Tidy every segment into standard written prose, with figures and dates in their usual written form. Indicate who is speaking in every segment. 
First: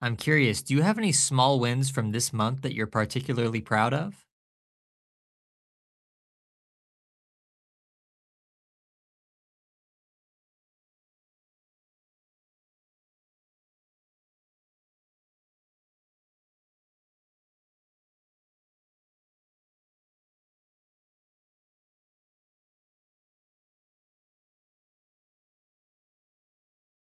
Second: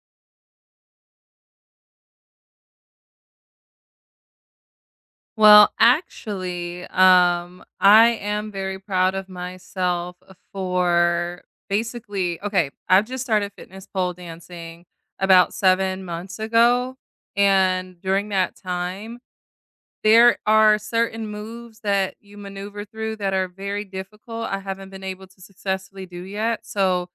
Speaker 1: I'm curious, do you have any small wins from this month that you're particularly proud of?
Speaker 2: Well, actually, I am very proud of myself for basically, okay, I've just started fitness pole dancing about 7 months ago. And during that time, there are certain moves that you maneuver through that are very difficult. I haven't been able to successfully do yet. So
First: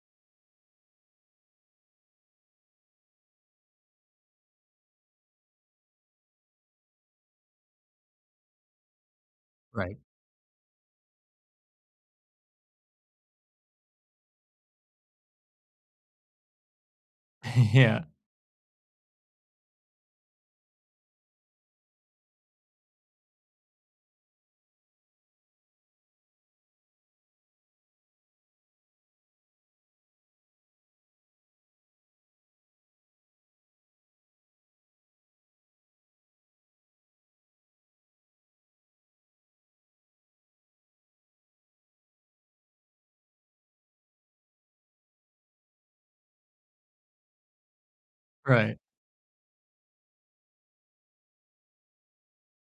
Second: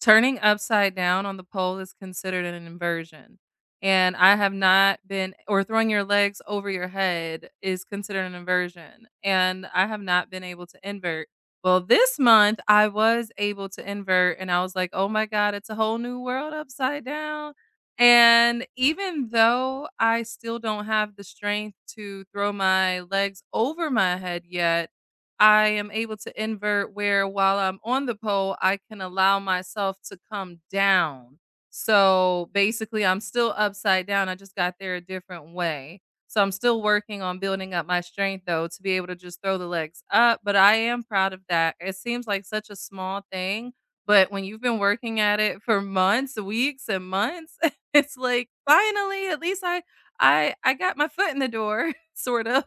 Speaker 2: turning upside down on the pole is considered an inversion, and I have not been or throwing your legs over your head is considered an inversion, and I
Speaker 1: Right.
Speaker 2: have not been able to invert. Well, this month I was able to invert, and I was like, "Oh my god, it's a whole new world upside down."
Speaker 1: Yeah,
Speaker 2: And even though I still don't have the strength to throw my legs over my head yet, I am able to invert where while I'm on the pole, I can allow myself to come down. So basically, I'm still upside down. I just got there a different way. So I'm still working on building up my strength, though, to be able to just throw the legs up. But I am proud of that. It seems like such a small thing. But when you've been working at it for months, weeks, and months, it's like
Speaker 1: right.
Speaker 2: finally, at least I got my foot in the door, sort of.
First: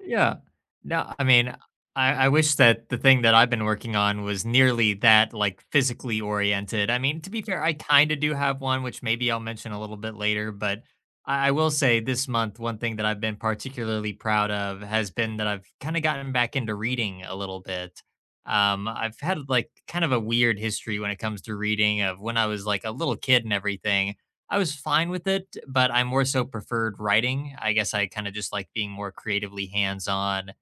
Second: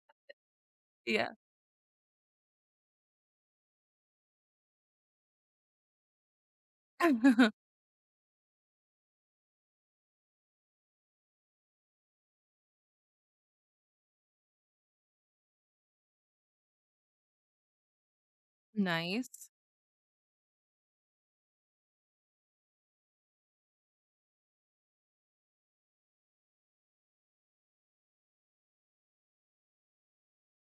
Speaker 1: Yeah. No, I
Speaker 2: Yeah.
Speaker 1: mean, I wish that the thing that I've been working on was nearly that, like, physically oriented. I mean, to be fair, I kinda do have one, which maybe I'll mention a little bit later, but I will say this month, one thing that I've been particularly proud of has been that I've kinda gotten back into reading a little bit. I've had,
Speaker 2: Nice.
Speaker 1: like, kind of a weird history when it comes to reading of when I was, like, a little kid and everything. I was fine with it, but I more so preferred writing. I guess I kind of just like being more creatively hands on.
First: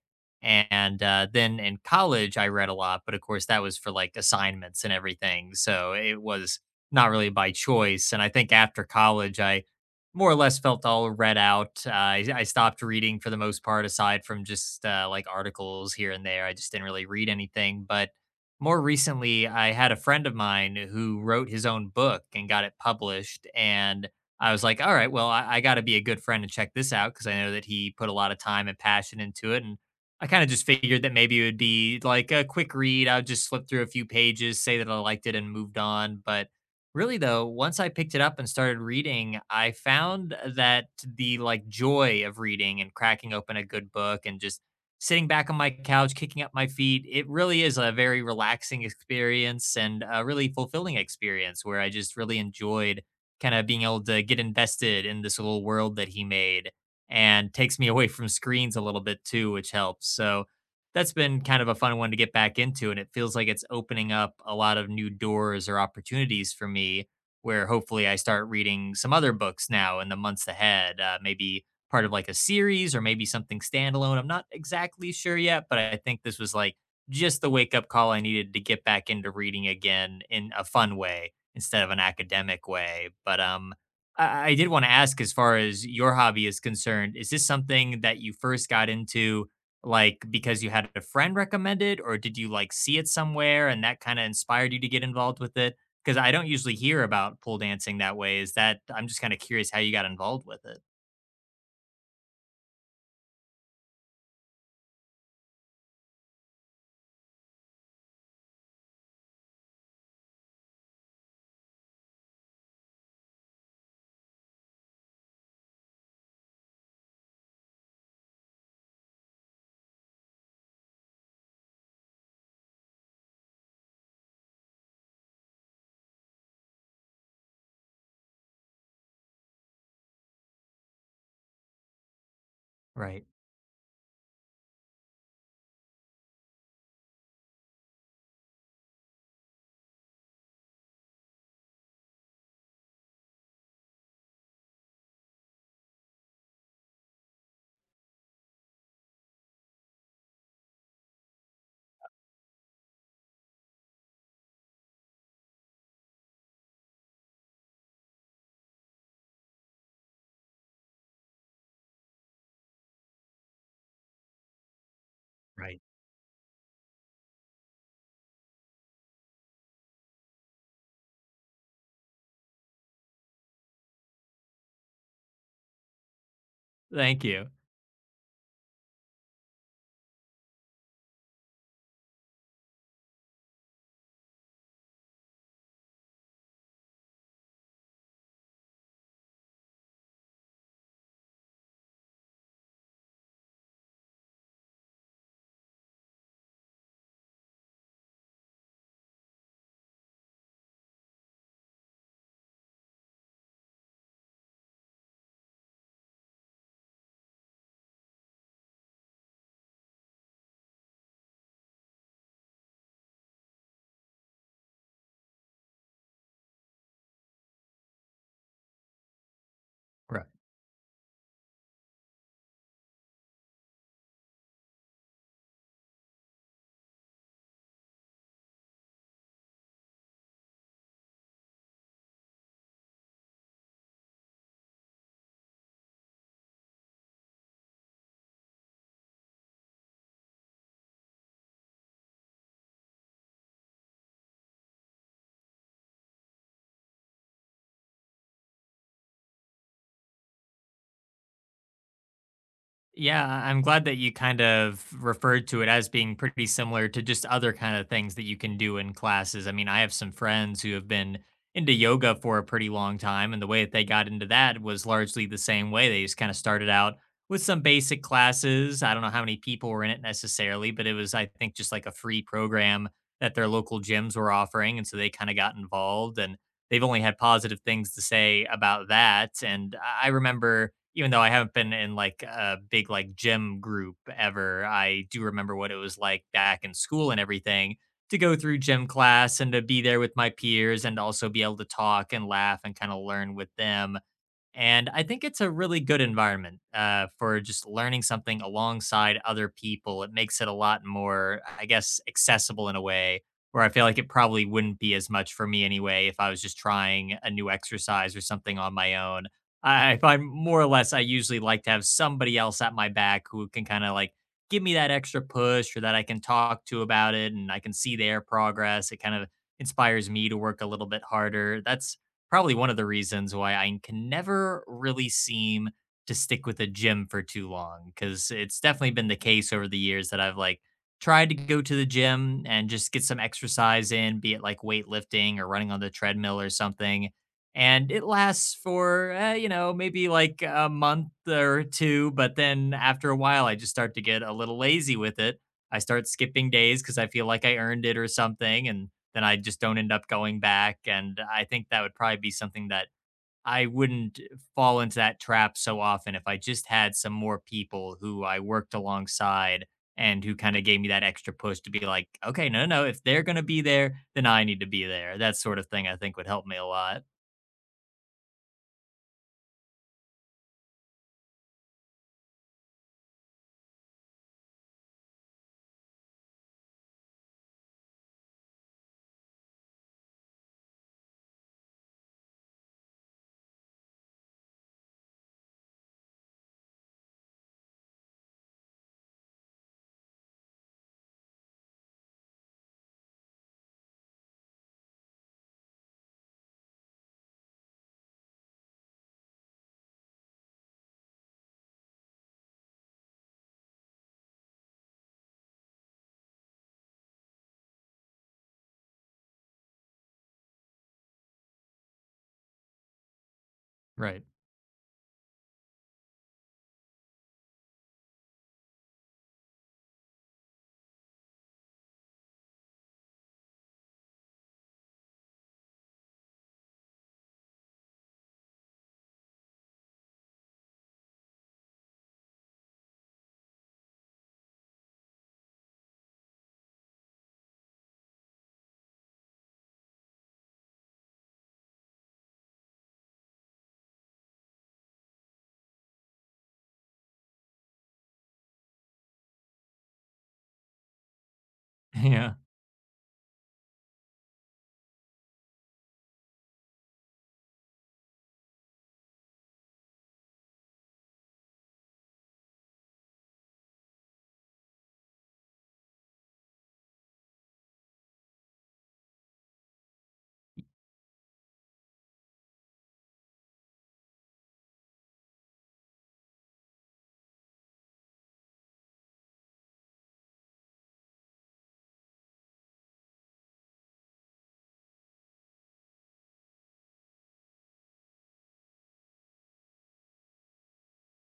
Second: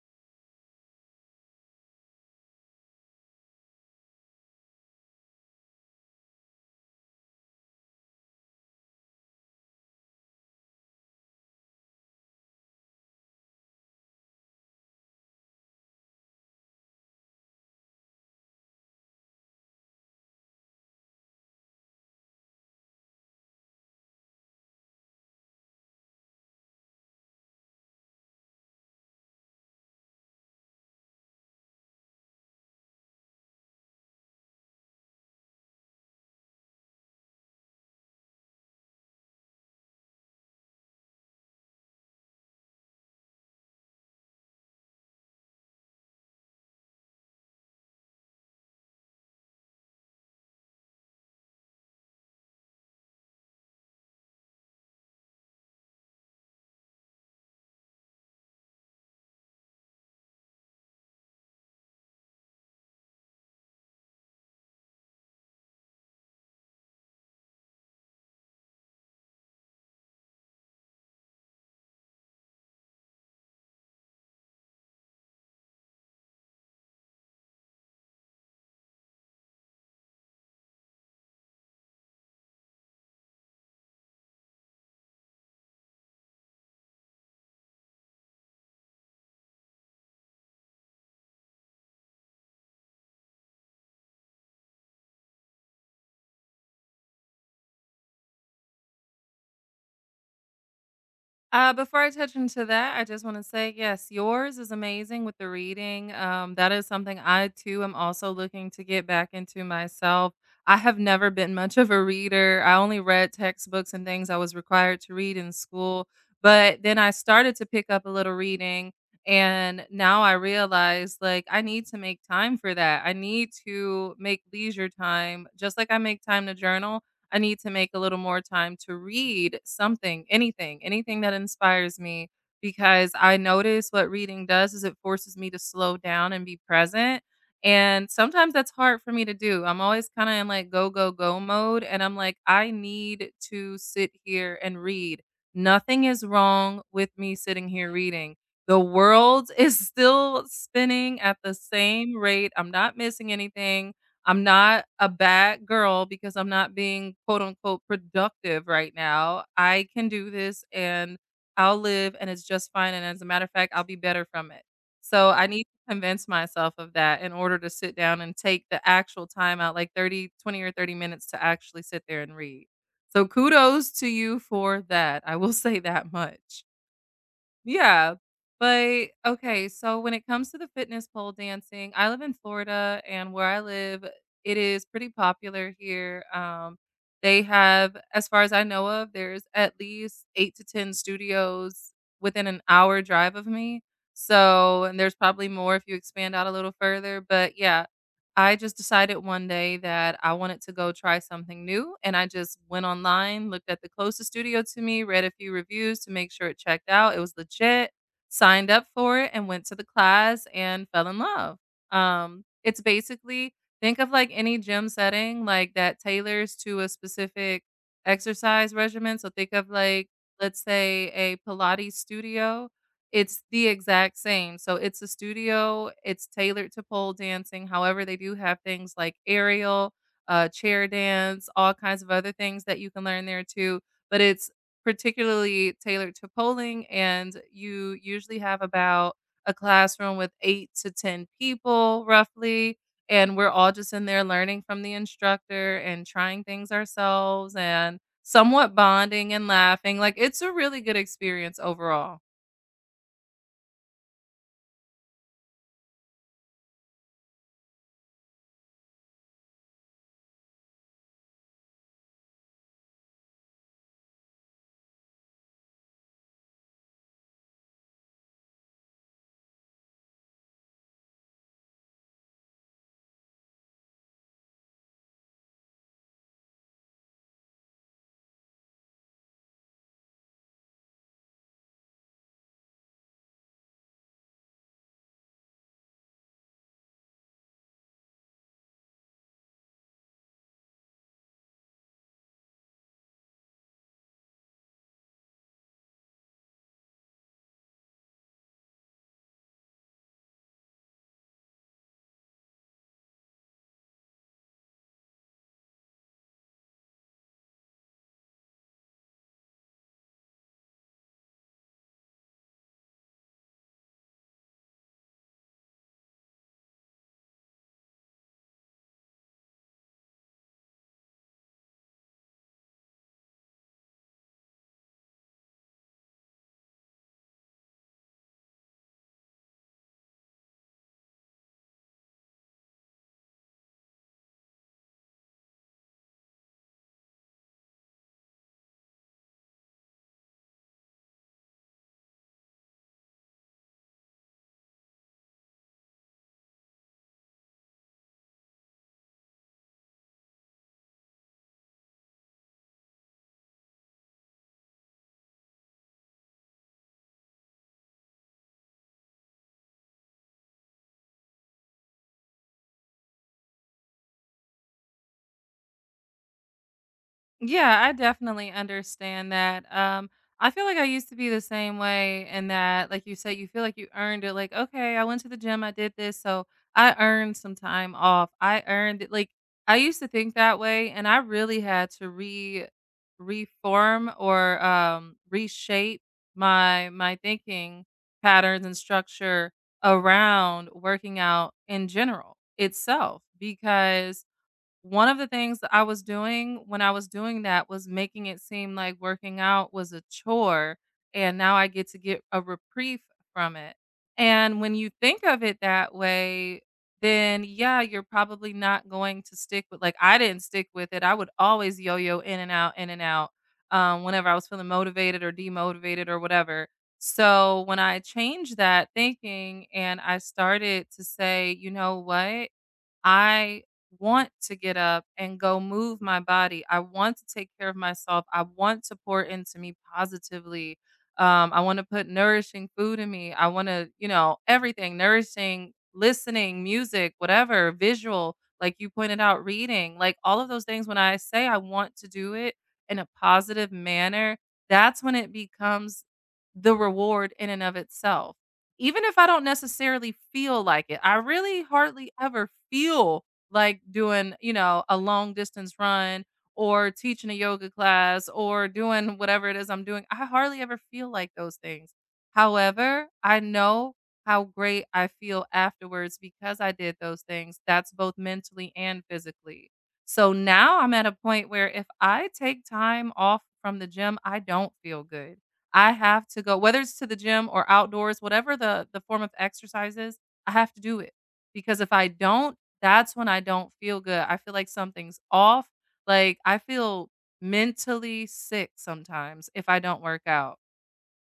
Speaker 1: And then in college, I read a lot, but of course, that was for like assignments and everything. So it was not really by choice. And I think after college, I more or less felt all read out. I stopped reading for the most part, aside from just like articles here and there. I just didn't really read anything. But more recently, I had a friend of mine who wrote his own book and got it published. And I was like, all right, well, I got to be a good friend and check this out because I know that he put a lot of time and passion into it. And I kind of just figured that maybe it would be like a quick read. I would just flip through a few pages, say that I liked it, and moved on. But really, though, once I picked it up and started reading, I found that the like joy of reading and cracking open a good book and just sitting back on my couch, kicking up my feet. It really is a very relaxing experience and a really fulfilling experience where I just really enjoyed kind of being able to get invested in this little world that he made and takes me away from screens a little bit too, which helps. So that's been kind of a fun one to get back into. And it feels like it's opening up a lot of new doors or opportunities for me where hopefully I start reading some other books now in the months ahead. Maybe part of like a series or maybe something standalone. I'm not exactly sure yet, but I think this was like just the wake up call I needed to get back into reading again in a fun way instead of an academic way. But I did want to ask, as far as your hobby is concerned, is this something that you first got into? Like, because you had a friend recommend it, or did you like see it somewhere and that kind of inspired you to get involved with it, because I don't usually hear about pole dancing that way? Is that, I'm just kind of curious how you got involved with it.
Speaker 2: Before I touch into that, I just want to say, yes, yours is amazing with the reading. That is something I too am also looking to get back into myself. I have never been much of a reader. I only read textbooks and things I was required to read in school. But then I started to pick up a little reading. And now I realize like I need to make time for that. I need to make leisure time, just like I make time to journal. I need to make a little more time to read something, anything, anything that inspires me because
Speaker 1: Right.
Speaker 2: I notice what reading does is it forces me to slow down and be present. And sometimes that's hard for me to do. I'm always kind of in like go, go, go mode. And I'm like, I need to sit here and read. Nothing is wrong with me sitting here reading. The world is still spinning at the same rate. I'm not missing anything. I'm not a bad girl because I'm not being quote unquote productive right now. I can do this and I'll live and it's just fine. And as a matter of fact, I'll be better from it. So I need
Speaker 1: Right.
Speaker 2: to convince myself of that in order to sit down and take the actual time out, like 30, 20, or 30 minutes to actually sit there and read. So kudos to you for that. I will say that much.
Speaker 1: Thank you.
Speaker 2: Yeah. But okay, so when it comes to the fitness pole dancing, I live in Florida and where I live, it is pretty popular here. They have, as far as I know of, there's at least eight to 10 studios within an hour drive of me. So, and there's probably more if you expand out a little further. But yeah, I just decided one day that I wanted to go try something new, and I just went online, looked at the closest studio to me, read a few reviews to make sure it checked out. It was legit, signed up for it, and went to the class and fell in love. It's basically think of like any gym setting like that tailors to a specific exercise regimen. So think of like
Speaker 1: Right.
Speaker 2: let's say a Pilates studio, it's the exact same. So it's a studio, it's tailored to pole dancing. However, they do have things like aerial, chair dance, all kinds of other things that you can learn there too. But it's particularly tailored to polling, and you usually have about a classroom with eight to 10 people roughly. And we're all just in there learning from the instructor and trying things ourselves and somewhat bonding and laughing. Like it's a really good experience overall.
Speaker 1: Yeah, I'm glad that you kind of referred to it as being pretty similar to just other kind of things that you can do in classes. I mean, I have some friends who have been into yoga for a pretty long time, and the way that they got into that was largely the same way. They just kind of started out with some basic classes. I don't know how many people were in it necessarily, but it was, I think, just like a free program that their local gyms were offering. And so they kind of got involved, and they've only had positive things to say about that. And I remember, even though I haven't been in like a big like gym group ever, I do remember what it was like back in school and everything to go through gym class and to be there with my peers and also be able to talk and laugh and kind of learn with them. And I think it's a really good environment for just learning something alongside other people. It makes it a lot more, I guess, accessible in a way where I feel like it probably wouldn't be as much for me anyway if I was just trying a new exercise or something on my own. I find more or less I usually like to have somebody else at my back who can kind of like give me that extra push or that I can talk to about it and I can see their progress. It kind of inspires me to work a little bit harder. That's probably one of the reasons why I can never really seem to stick with a gym for too long, because it's definitely been the case over the years that I've like tried to go to the gym and just get some exercise in, be it like weightlifting or running on the treadmill or something. And it lasts for, you know, maybe like a month or two. But then after a while, I just start to get a little lazy with it. I start skipping days because I feel like I earned it or something. And then I just don't end up going back. And I think that would probably be something that I wouldn't fall into that trap so often if I just had some more people who I worked alongside and who kind of gave me that extra push to be like, okay, no, if they're going to be there, then I need to be there. That sort of thing I think would help me a lot.
Speaker 2: Yeah, I definitely understand that. I feel like I used to be the same way, and that, like you said, you feel like you earned it. Like, okay, I went to the gym, I did this, so I earned some time off. I earned it. Like, I used to think that way, and I really had to re reform or reshape my thinking patterns and structure around working out in general itself because one of the things that I was doing when I was doing that was making it seem like working out was a chore, and now I get to get a reprieve from it. And when you think of it that way, then yeah, you're probably not going to stick with like I didn't stick with it. I would always yo-yo in and out,
Speaker 1: Right.
Speaker 2: whenever I was feeling motivated or demotivated or whatever. So when I changed that thinking and I started to say, you know what? I want to get up and go move my body. I want to take care of myself. I want to pour into me positively. I want to put nourishing food in me. I want to, you know, everything nourishing, listening, music, whatever, visual, like you pointed out, reading, like all of those things. When I say I want to do it in a positive manner, that's when it becomes the reward in and of itself even if I don't necessarily feel like it, I really hardly
Speaker 1: Yeah.
Speaker 2: ever feel like doing, you know, a long distance run or teaching a yoga class or doing whatever it is I'm doing. I hardly ever feel like those things. However, I know how great I feel afterwards because I did those things. That's both mentally and physically. So now I'm at a point where if I take time off from the gym, I don't feel good. I have to go whether it's to the gym or outdoors, whatever the form of exercise is, I have to do it, because if I don't, that's when I don't feel good. I feel like something's off, like, I feel mentally sick sometimes if I don't work out.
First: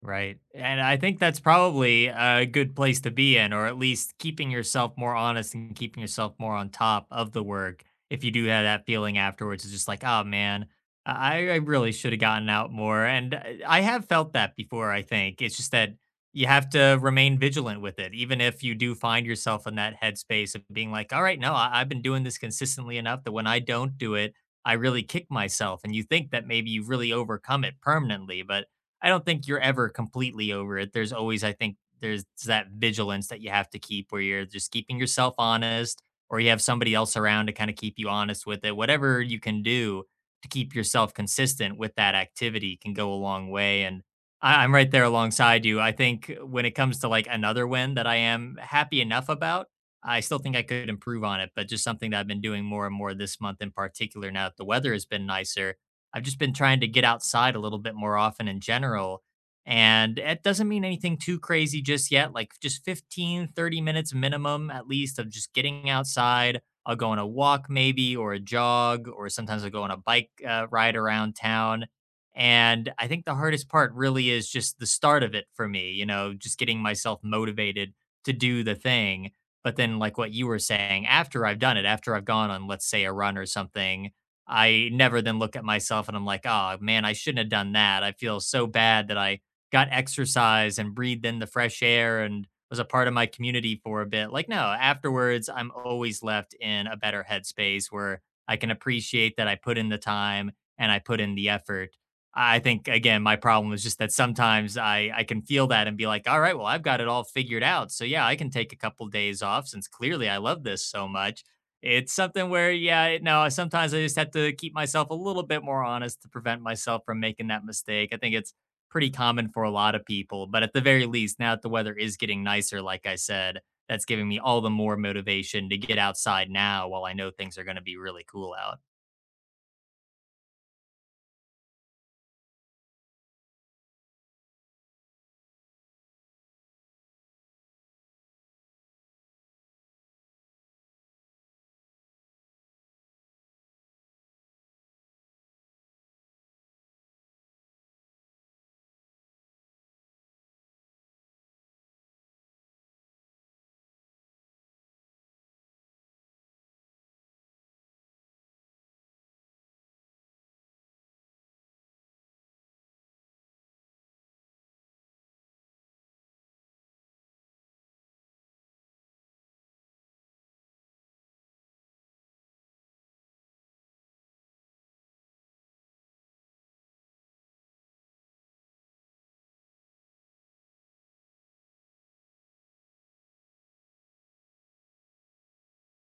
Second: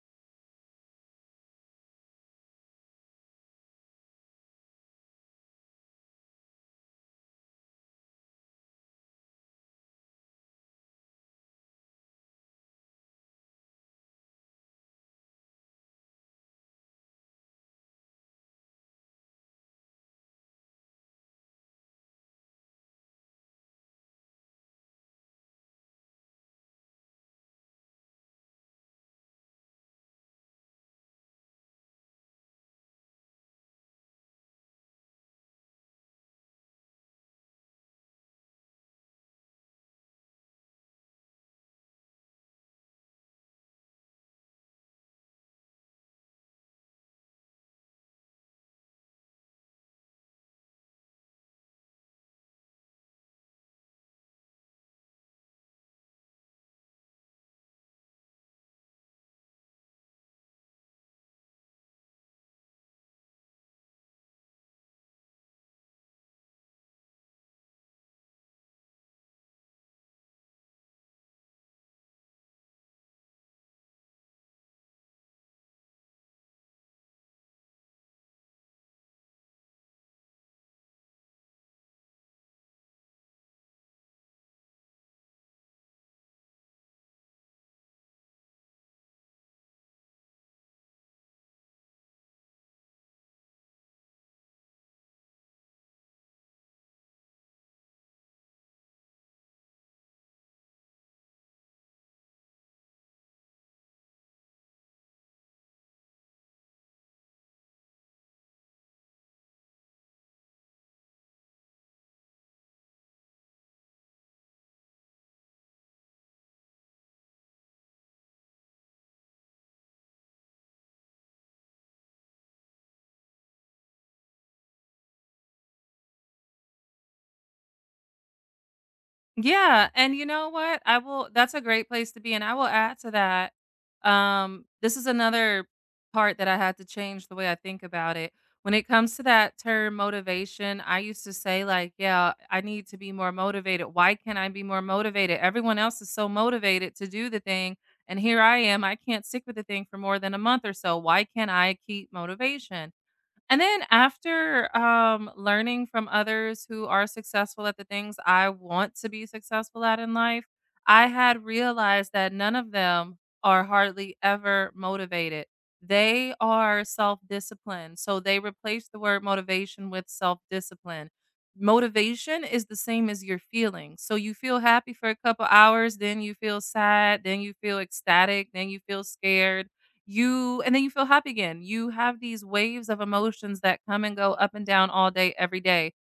Speaker 1: Right. And I think that's probably a good place to be in, or at least keeping yourself more honest and keeping yourself more on top of the work. If you do have that feeling afterwards, it's just like, oh man, I really should have gotten out more. And I have felt that before, I think. It's just that you have to remain vigilant with it, even if you do find yourself in that headspace of being like, all right, no, I've been doing this consistently enough that when I don't do it, I really kick myself. And you think that maybe you've really overcome it permanently, but I don't think you're ever completely over it. There's always, I think, there's that vigilance that you have to keep where you're just keeping yourself honest or you have somebody else around to kind of keep you honest with it. Whatever you can do to keep yourself consistent with that activity can go a long way. And I'm right there alongside you. I think when it comes to like another win that I am happy enough about, I still think I could improve on it, but just something that I've been doing more and more this month in particular now that the weather has been nicer, I've just been trying to get outside a little bit more often in general. And it doesn't mean anything too crazy just yet, like just 15, 30 minutes minimum at least of just getting outside. I'll go on a walk maybe or a jog, or sometimes I'll go on a bike ride around town. And I think the hardest part really is just the start of it for me, you know, just getting myself motivated to do the thing. But then, like what you were saying, after I've done it, after I've gone on, let's say, a run or something, I never then look at myself and I'm like, oh man, I shouldn't have done that. I feel so bad that I got exercise and breathed in the fresh air and was a part of my community for a bit. Like, no, afterwards, I'm always left in a better headspace where I can appreciate that I put in the time and I put in the effort. I think, again, my problem is just that sometimes I can feel that and be like, all right, well, I've got it all figured out. So, yeah, I can take a couple days off since clearly I love this so much. It's something where, yeah, no, sometimes I just have to keep myself a little bit more honest to prevent myself from making that mistake. I think it's pretty common for a lot of people, but at the very least, now that the weather is getting nicer, like I said, that's giving me all the more motivation to get outside now while I know things are going to be really cool out.
Speaker 2: Yeah, and you know what? I will that's a great place to be, and I will add to that, this is another part that I had to change the way I think about it. When it comes to that term motivation, I used to say like, "Yeah, I need to be more motivated. Why can't I be more motivated? Everyone else is so motivated to do the thing, and here I am, I can't stick with the thing for more than a month or so. Why can't I keep motivation?" And then after learning from others who are successful at the things I want to be successful at in life, I had realized that none of them are hardly ever motivated. They are self disciplined. So they replace the word motivation with self discipline. Motivation is the same as your feelings. So you feel happy for a couple hours, then you feel sad, then you feel ecstatic, then you feel scared you and then you feel happy again. You have these waves of emotions that come and go up and down all day, every day.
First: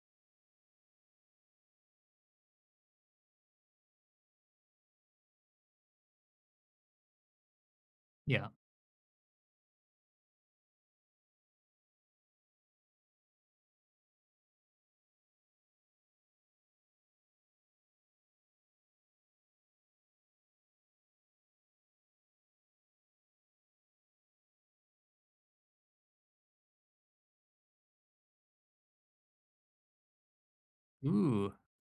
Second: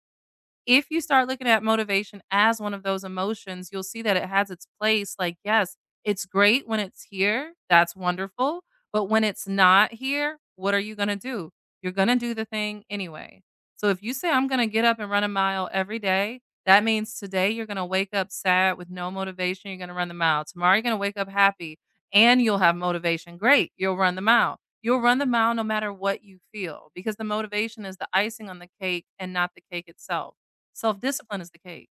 Speaker 2: If you start looking at motivation as one of those emotions, you'll see that it has its place. Like, yes, it's great when it's here. That's
Speaker 1: Yeah.
Speaker 2: wonderful. But when it's not here, what are you going to do? You're going to do the thing anyway. So if you say, I'm going to get up and run a mile every day, that means today you're going to wake up sad with no motivation. You're going to run the mile. Tomorrow you're going to wake up happy and you'll have motivation. Great. You'll run the mile. You'll run the mile no matter what you feel because the motivation is the icing on the cake and not the cake itself. Self-discipline is
Speaker 1: Ooh.
Speaker 2: the cake.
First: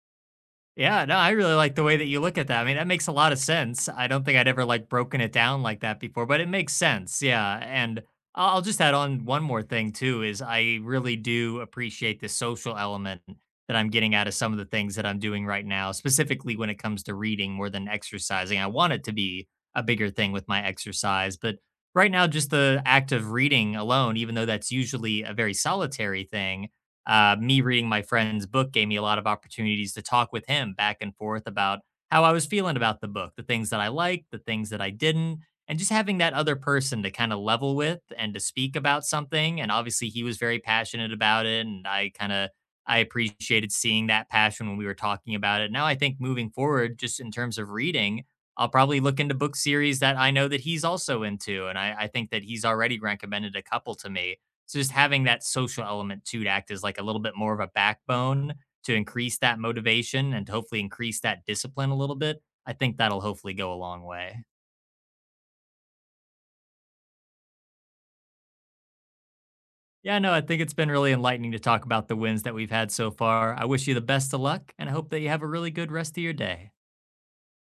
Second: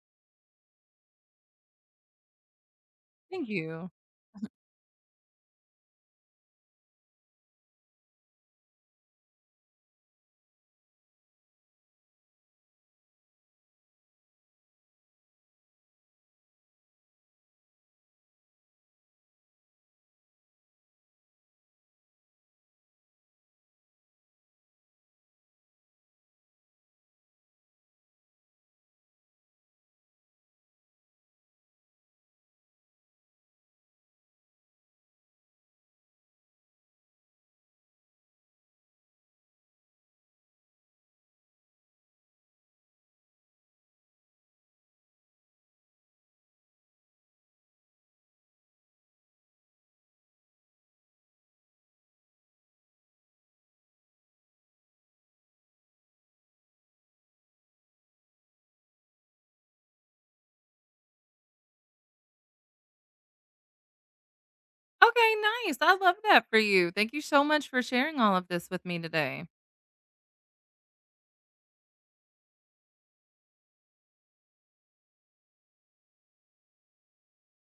Speaker 1: Yeah, no, I really like the way that you look at that. I mean, that makes a lot of
Speaker 2: Thank
Speaker 1: sense.
Speaker 2: you.
Speaker 1: I don't think I'd ever like broken it down like that before, but it makes sense. Yeah. And I'll just add on one more thing too is I really do appreciate the social element that I'm getting out of some of the things that I'm doing right now, specifically when it comes to reading more than exercising. I want it to be a bigger thing with my exercise, but right now just the act of reading alone, even though that's usually a very solitary thing, me reading my friend's book gave me a lot of opportunities to talk with him back and forth about how I was feeling about the book, the things that I liked, the things that I didn't, and just having that other person to kind of level with and to speak about something. And obviously, he was very passionate about it, and I kind of I appreciated seeing that passion when we were talking about it. Now, I think moving forward, just in terms of reading, I'll probably look into book series that I know that he's also into, and I think that he's already recommended a couple to me. So just having that social element too to act as like a little bit more of a backbone to increase that motivation and to hopefully increase that discipline a little bit, I think that'll hopefully go a long way.
Speaker 2: Okay, nice. I love that for you. Thank you so much for sharing all of this with me today.
Speaker 1: Yeah, no, I think it's been really enlightening to talk about the wins that we've had so far. I wish you the best of luck and I hope that you have a really good rest of your day.